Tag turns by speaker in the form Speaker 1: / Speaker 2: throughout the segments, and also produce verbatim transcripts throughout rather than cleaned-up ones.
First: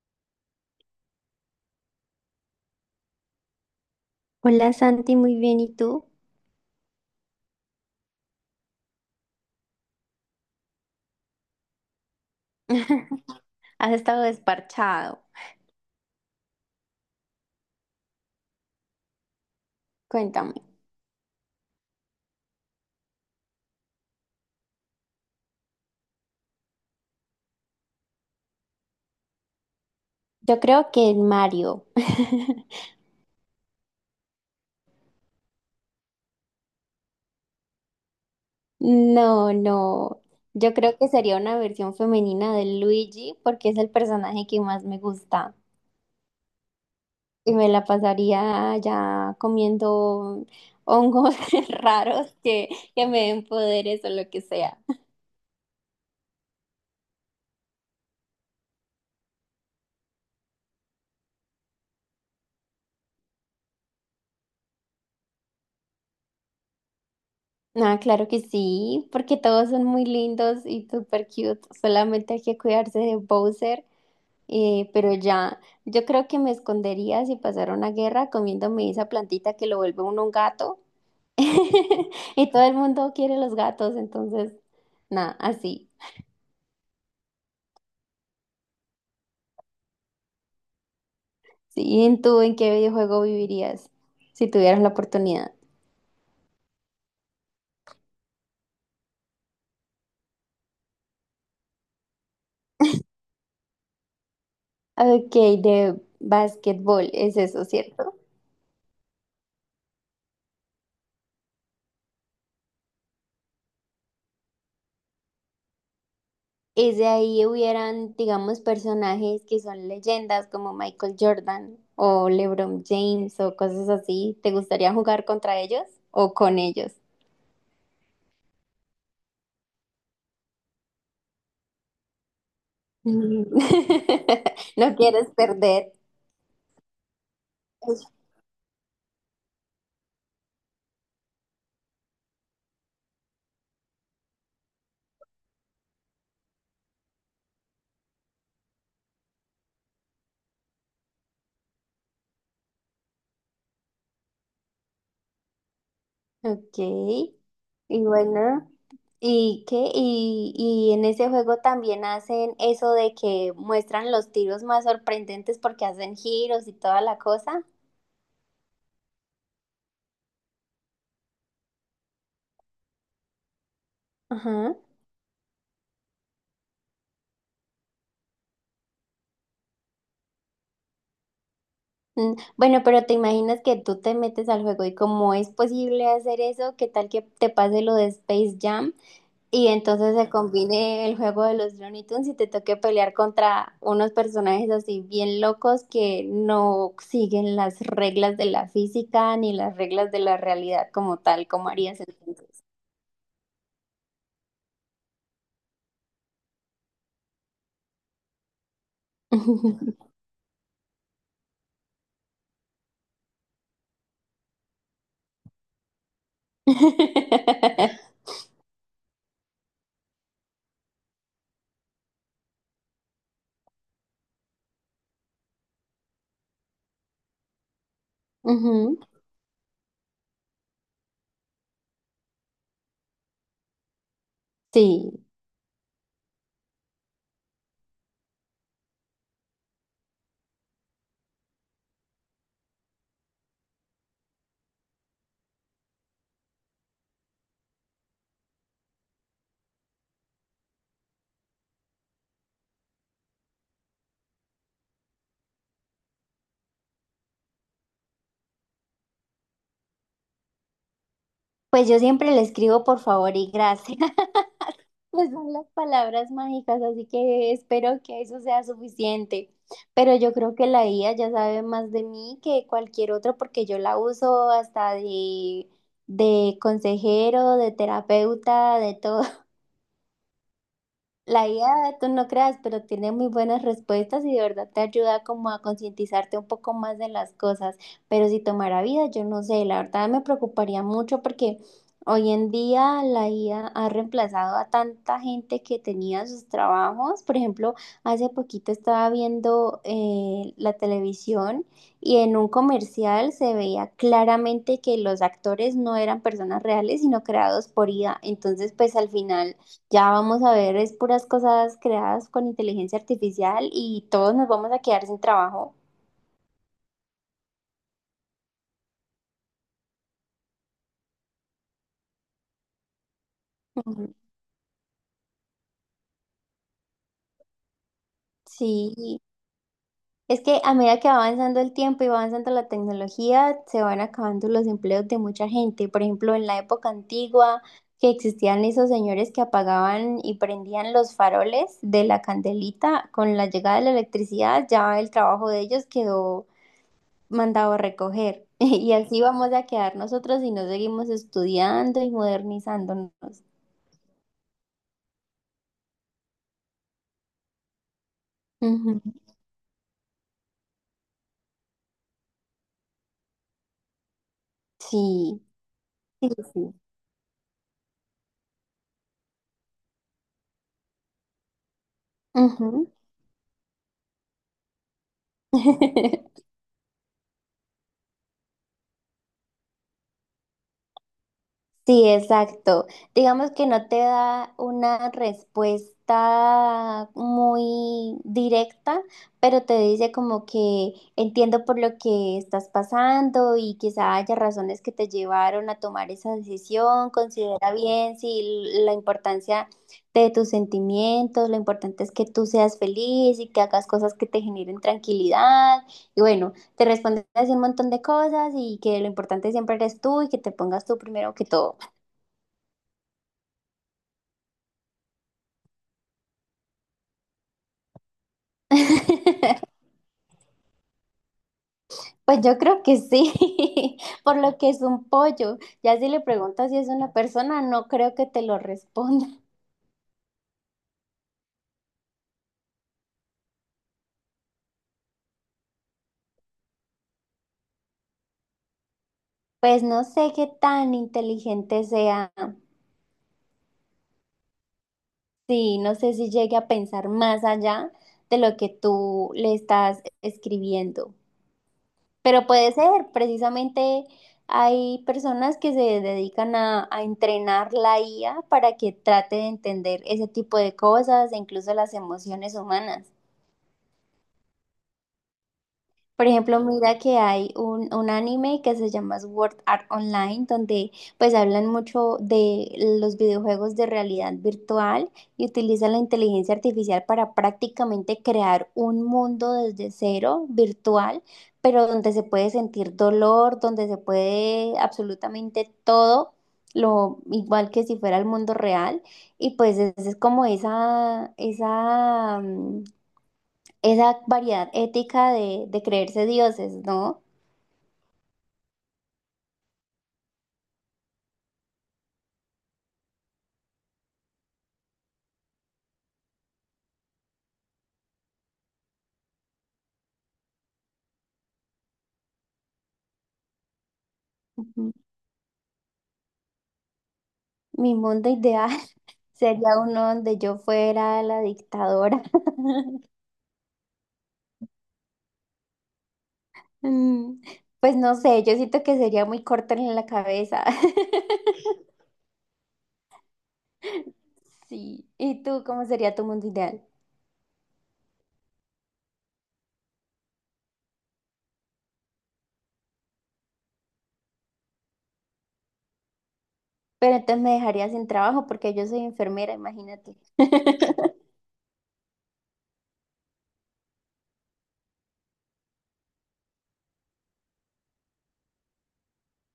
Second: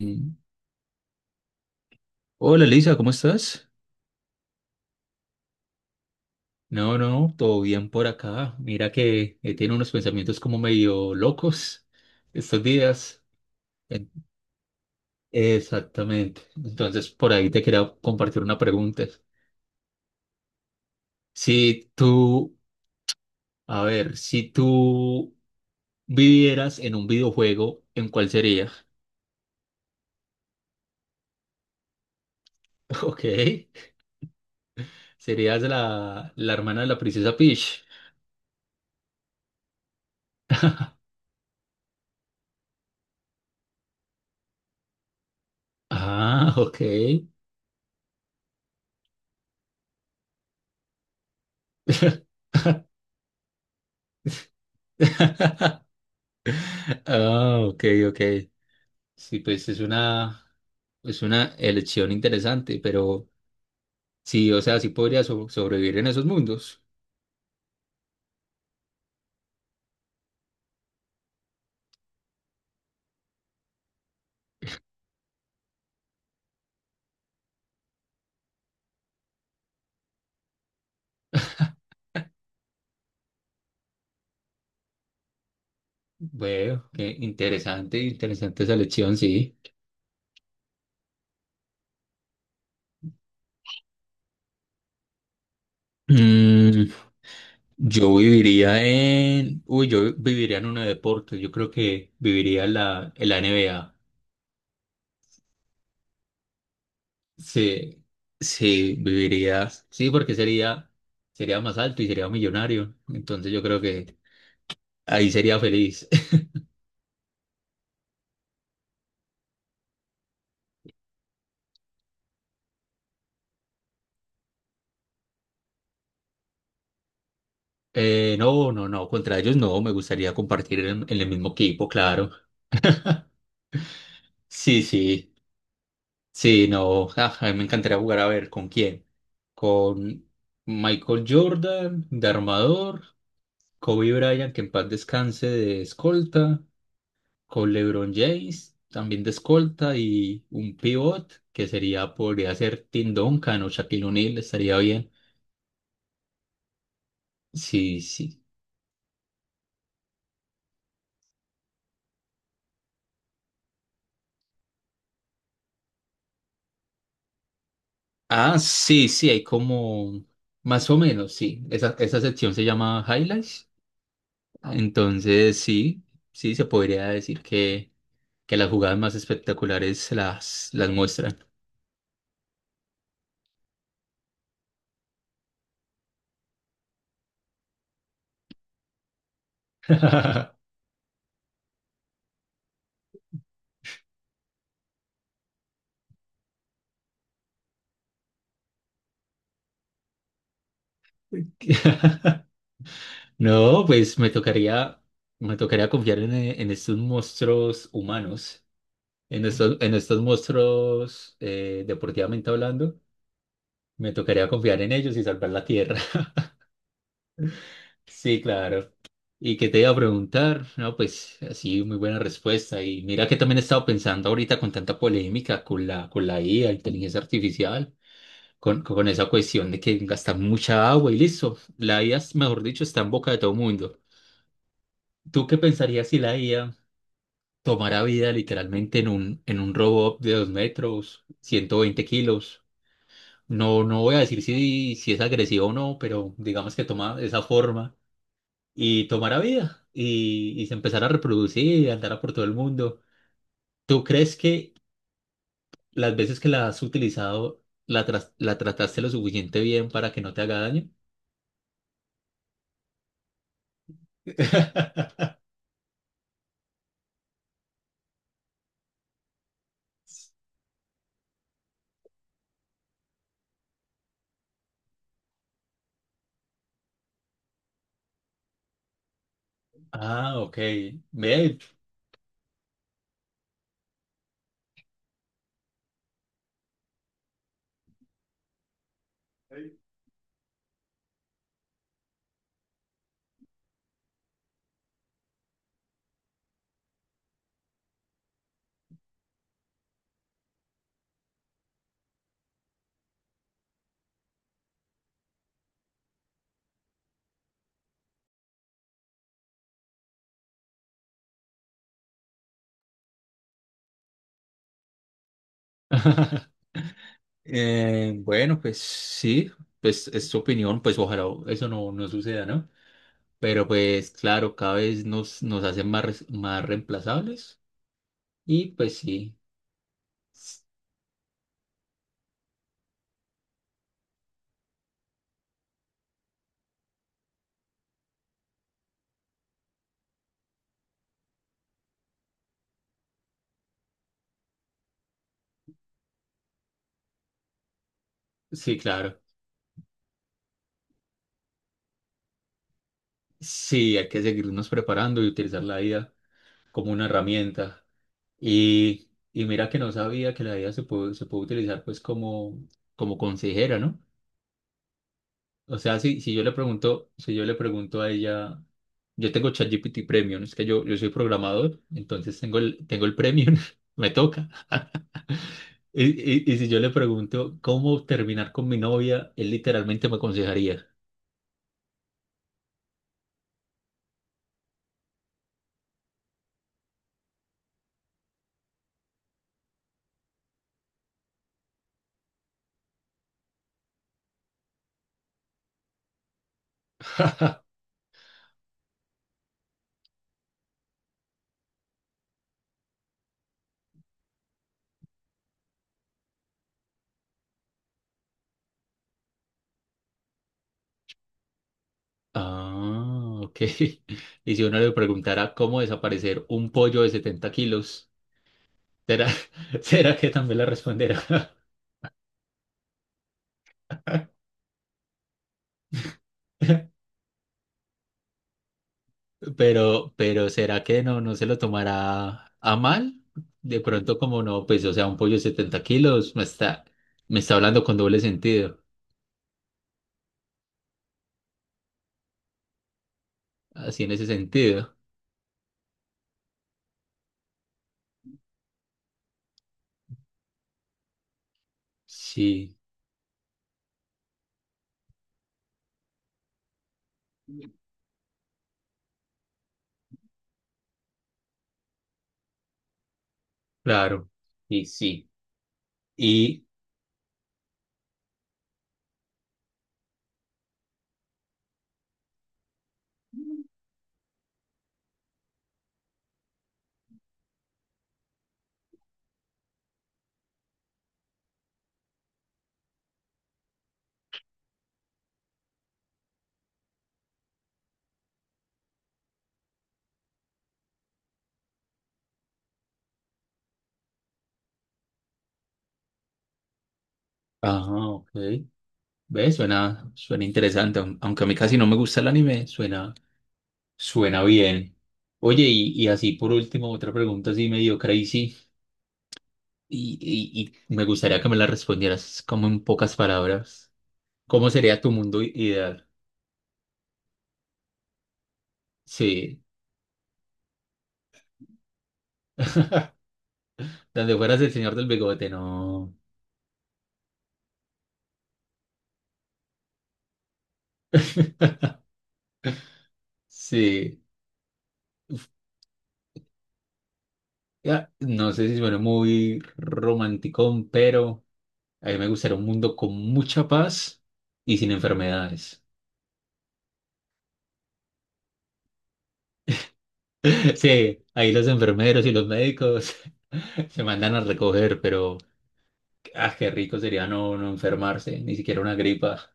Speaker 1: Mm. Hola Lisa, ¿cómo estás?
Speaker 2: Hola Santi, muy bien, ¿y tú?
Speaker 1: No, no, todo bien por acá. Mira que he tenido unos pensamientos como medio locos estos días.
Speaker 2: Has
Speaker 1: En-
Speaker 2: estado desparchado.
Speaker 1: Exactamente. Entonces, por ahí te quería compartir una pregunta.
Speaker 2: Cuéntame.
Speaker 1: Si tú, a ver, si tú vivieras en un videojuego, ¿en cuál sería?
Speaker 2: Yo creo que el Mario.
Speaker 1: Ok, serías la, la hermana de la princesa Peach.
Speaker 2: No, no. Yo creo que sería una versión femenina de Luigi porque es el personaje que más me gusta.
Speaker 1: Ah, ok.
Speaker 2: Y me la pasaría ya comiendo hongos raros que, que me den poderes o lo que sea.
Speaker 1: Ah, ok, ok. Sí, pues es una, es una elección interesante, pero sí, o sea, sí podría so- sobrevivir en esos mundos.
Speaker 2: Ah, claro que sí, porque todos son muy lindos y super cute. Solamente hay que cuidarse de Bowser. Eh, pero ya, yo creo que me escondería si pasara una guerra comiéndome esa plantita que lo vuelve uno un gato. Y todo el mundo quiere los gatos, entonces, nada, así.
Speaker 1: Bueno, qué interesante, interesante esa elección, sí.
Speaker 2: Sí, ¿y en tú en qué videojuego vivirías si tuvieras la oportunidad?
Speaker 1: Mm, yo viviría en, uy, yo viviría en uno de deportes, yo creo que viviría en la, en la N B A.
Speaker 2: Ok, de básquetbol, es eso,
Speaker 1: Sí,
Speaker 2: ¿cierto?
Speaker 1: sí, viviría, sí, porque sería, sería más alto y sería millonario, entonces yo creo que ahí sería feliz.
Speaker 2: Es de ahí hubieran, digamos, personajes que son leyendas como Michael Jordan o LeBron James o cosas así. ¿Te gustaría jugar contra ellos o con ellos?
Speaker 1: Eh, no, no, no, contra ellos no, me gustaría compartir en, en el mismo equipo, claro.
Speaker 2: Mm.
Speaker 1: Sí,
Speaker 2: No quieres
Speaker 1: sí,
Speaker 2: perder.
Speaker 1: sí, no, ah, a mí me encantaría jugar a ver con quién. Con Michael Jordan de armador, Kobe Bryant, que en paz descanse, de escolta, con LeBron James también de escolta y un pivot que sería, podría ser Tim Duncan o Shaquille O'Neal, estaría bien.
Speaker 2: Ok. Y
Speaker 1: Sí, sí.
Speaker 2: bueno, ¿y qué? Y, y en ese juego también hacen eso de que muestran los tiros más sorprendentes porque hacen giros y toda la cosa.
Speaker 1: Ah, sí, sí, hay como, más o menos, sí. Esa, esa sección se llama Highlights.
Speaker 2: Ajá.
Speaker 1: Entonces, sí, sí, se podría decir que, que las jugadas más espectaculares se las, las muestran.
Speaker 2: Mm, bueno, pero te imaginas que tú te metes al juego y como es posible hacer eso, ¿qué tal que te pase lo de Space Jam? Y entonces se combine el juego de los Looney Tunes y te toque pelear contra unos personajes así bien locos que no siguen las reglas de la física ni las reglas de la realidad como tal, como harías entonces.
Speaker 1: No, pues me tocaría, me tocaría confiar en, eh, en estos monstruos humanos, en estos, en estos monstruos, eh, deportivamente hablando. Me tocaría confiar en ellos y salvar la tierra. Sí, claro. ¿Y qué te iba a preguntar? No, pues así, muy buena respuesta. Y mira que también he estado pensando ahorita con tanta polémica con la, con la I A, inteligencia artificial, con,
Speaker 2: Ujú.
Speaker 1: con esa cuestión de que gastan mucha agua y listo. La I A, mejor dicho, está en boca de todo mundo.
Speaker 2: Sí,
Speaker 1: ¿Tú qué pensarías si la I A tomara vida literalmente en un, en un robot de dos metros, ciento veinte kilos? No, no voy a decir si, si es agresivo o no, pero digamos que toma esa forma y tomara vida y, y se empezara a reproducir y andara por todo el mundo. ¿Tú crees que las veces que la has utilizado la, tras- la trataste lo suficiente bien para que no te haga daño?
Speaker 2: pues yo siempre le escribo por favor y gracias. Pues son las palabras mágicas, así que espero que eso sea suficiente. Pero yo creo que la I A ya sabe más de mí que cualquier otro porque yo la uso hasta de, de consejero, de terapeuta, de todo.
Speaker 1: Ah, ok.
Speaker 2: La
Speaker 1: Ve.
Speaker 2: I A, tú no creas, pero tiene muy buenas respuestas y de verdad te ayuda como a concientizarte un poco más de las cosas. Pero si tomara vida, yo no sé, la verdad me preocuparía mucho porque hoy en día la I A ha reemplazado a tanta gente que tenía sus trabajos. Por ejemplo, hace poquito estaba viendo eh, la televisión y en un comercial se veía claramente que los actores no eran personas reales, sino creados por I A. Entonces, pues al final ya vamos a ver, es puras cosas creadas con inteligencia artificial y todos nos vamos a quedar sin trabajo.
Speaker 1: Eh, bueno, pues sí, pues es tu opinión, pues ojalá eso no, no suceda, ¿no? Pero pues
Speaker 2: Ujú.
Speaker 1: claro, cada vez nos, nos hacen más, res- más reemplazables y pues
Speaker 2: Sí,
Speaker 1: sí,
Speaker 2: es que
Speaker 1: s-
Speaker 2: a medida que va avanzando el tiempo y va avanzando la tecnología, se van acabando los empleos de mucha gente. Por ejemplo, en la época antigua, que existían esos señores que apagaban y prendían los faroles de la candelita, con la llegada de la electricidad, ya el trabajo de ellos quedó mandado recoger.
Speaker 1: sí,
Speaker 2: Y
Speaker 1: claro.
Speaker 2: así vamos a quedar nosotros si no seguimos estudiando y modernizándonos.
Speaker 1: Sí, hay que seguirnos preparando y utilizar la vida como una herramienta.
Speaker 2: Ujú.
Speaker 1: Y, y mira que no sabía que la I A se puede, se puede utilizar pues como, como consejera, ¿no?
Speaker 2: Sí,
Speaker 1: O sea, si,
Speaker 2: sí,
Speaker 1: si yo le
Speaker 2: sí.
Speaker 1: pregunto, si yo le pregunto a ella, yo tengo ChatGPT Premium, es que yo, yo soy programador, entonces tengo el,
Speaker 2: Ujú.
Speaker 1: tengo el Premium, me toca. Y, y, y si yo le pregunto cómo terminar con mi novia, él literalmente me aconsejaría.
Speaker 2: Sí, exacto. Digamos que no te da una respuesta muy directa, pero te dice como que entiendo por lo que estás pasando y quizá haya razones que te llevaron a tomar esa decisión. Considera bien si la importancia de tus sentimientos, lo importante es que tú seas feliz y que hagas cosas que te generen tranquilidad. Y bueno, te responde así un montón de cosas y que lo importante siempre eres tú y que te pongas tú primero que todo.
Speaker 1: Ah, ok. Y si uno le preguntara cómo desaparecer un pollo de setenta kilos, ¿Será, será que también la responderá?
Speaker 2: Pues yo creo que sí, por lo que es un pollo. Ya si le preguntas si es una persona, no creo que te lo responda.
Speaker 1: Pero, pero ¿será que no, no se lo tomará a mal? De pronto, como no, pues, o sea, un pollo de setenta kilos me está, me está hablando con doble sentido.
Speaker 2: Pues no sé qué tan inteligente sea.
Speaker 1: Así en ese sentido.
Speaker 2: Sí, no sé si llegue a pensar más allá de lo que tú le estás escribiendo. Pero puede
Speaker 1: Sí,
Speaker 2: ser, precisamente hay personas que se dedican a, a entrenar la I A para que trate de entender ese tipo de cosas e incluso las emociones humanas.
Speaker 1: claro. Y sí.
Speaker 2: Por ejemplo,
Speaker 1: Y,
Speaker 2: mira que hay un, un anime que se llama Sword Art Online, donde pues hablan mucho de los videojuegos de realidad virtual y utilizan la inteligencia artificial para prácticamente crear un mundo desde cero virtual, pero donde se puede sentir dolor, donde se puede absolutamente todo, lo igual que si fuera el mundo real. Y pues es, es como esa, esa, mm, esa variedad ética de, de creerse dioses, ¿no?
Speaker 1: ajá, ok. ¿Ves? Suena, suena interesante. aun- Aunque a mí casi no me gusta el anime, suena, suena bien. Oye, y, y así por último, otra pregunta así medio crazy. Y, y- y me gustaría que me la respondieras como en pocas palabras. ¿Cómo
Speaker 2: Ujú.
Speaker 1: sería tu mundo i- ideal?
Speaker 2: Mi mundo ideal
Speaker 1: Sí,
Speaker 2: sería uno donde yo fuera la dictadora.
Speaker 1: donde fueras el señor del bigote, no.
Speaker 2: Mm, pues no sé, yo siento que sería muy corta en la cabeza.
Speaker 1: Sí,
Speaker 2: Sí. ¿Y
Speaker 1: uf,
Speaker 2: tú cómo sería tu mundo ideal?
Speaker 1: ya, no sé si suena muy romántico, pero a mí me gustaría un mundo con mucha paz y sin enfermedades.
Speaker 2: Pero entonces me dejaría sin trabajo porque yo soy enfermera, imagínate.
Speaker 1: Sí, ahí los enfermeros y los médicos se mandan a recoger, pero ah, qué rico sería no, no enfermarse, ni siquiera una gripa.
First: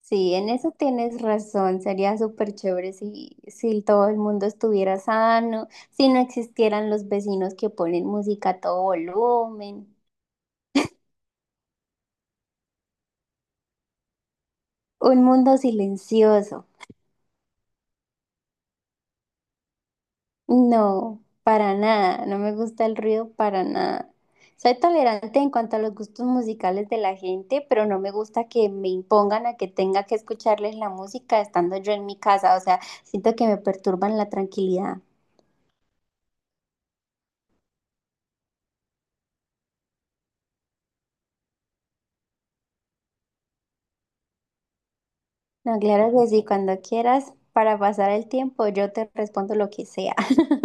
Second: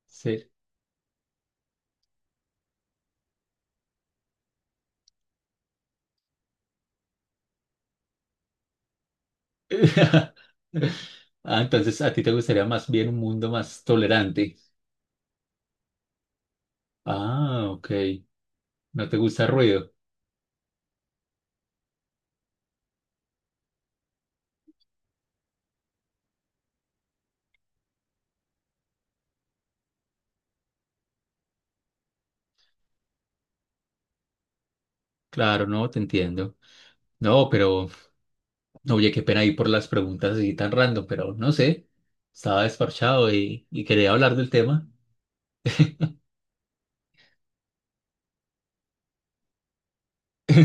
Speaker 2: Sí,
Speaker 1: Sí.
Speaker 2: en eso tienes razón. Sería súper chévere si, si todo el mundo estuviera sano, si no existieran los vecinos que ponen música a todo volumen.
Speaker 1: Ah, entonces a ti te gustaría más bien un mundo más tolerante.
Speaker 2: Un mundo silencioso.
Speaker 1: Ah, ok. No te gusta el ruido.
Speaker 2: No, para nada. No me gusta el ruido para nada. Soy tolerante en cuanto a los gustos musicales de la gente, pero no me gusta que me impongan a que tenga que escucharles la música estando yo en mi casa. O sea, siento que me perturban la tranquilidad.
Speaker 1: Claro, no, te entiendo. No, pero, no, oye, qué pena ir por las preguntas así tan random, pero no sé. Estaba desparchado y, y quería hablar del tema.
Speaker 2: No, claro que sí, cuando quieras, para pasar el tiempo, yo te respondo lo que sea.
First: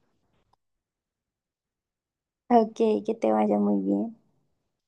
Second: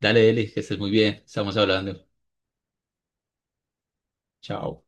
Speaker 1: Dale, Eli, que estés muy bien. Estamos hablando.
Speaker 2: Ok, que te vaya muy bien.
Speaker 1: Chao.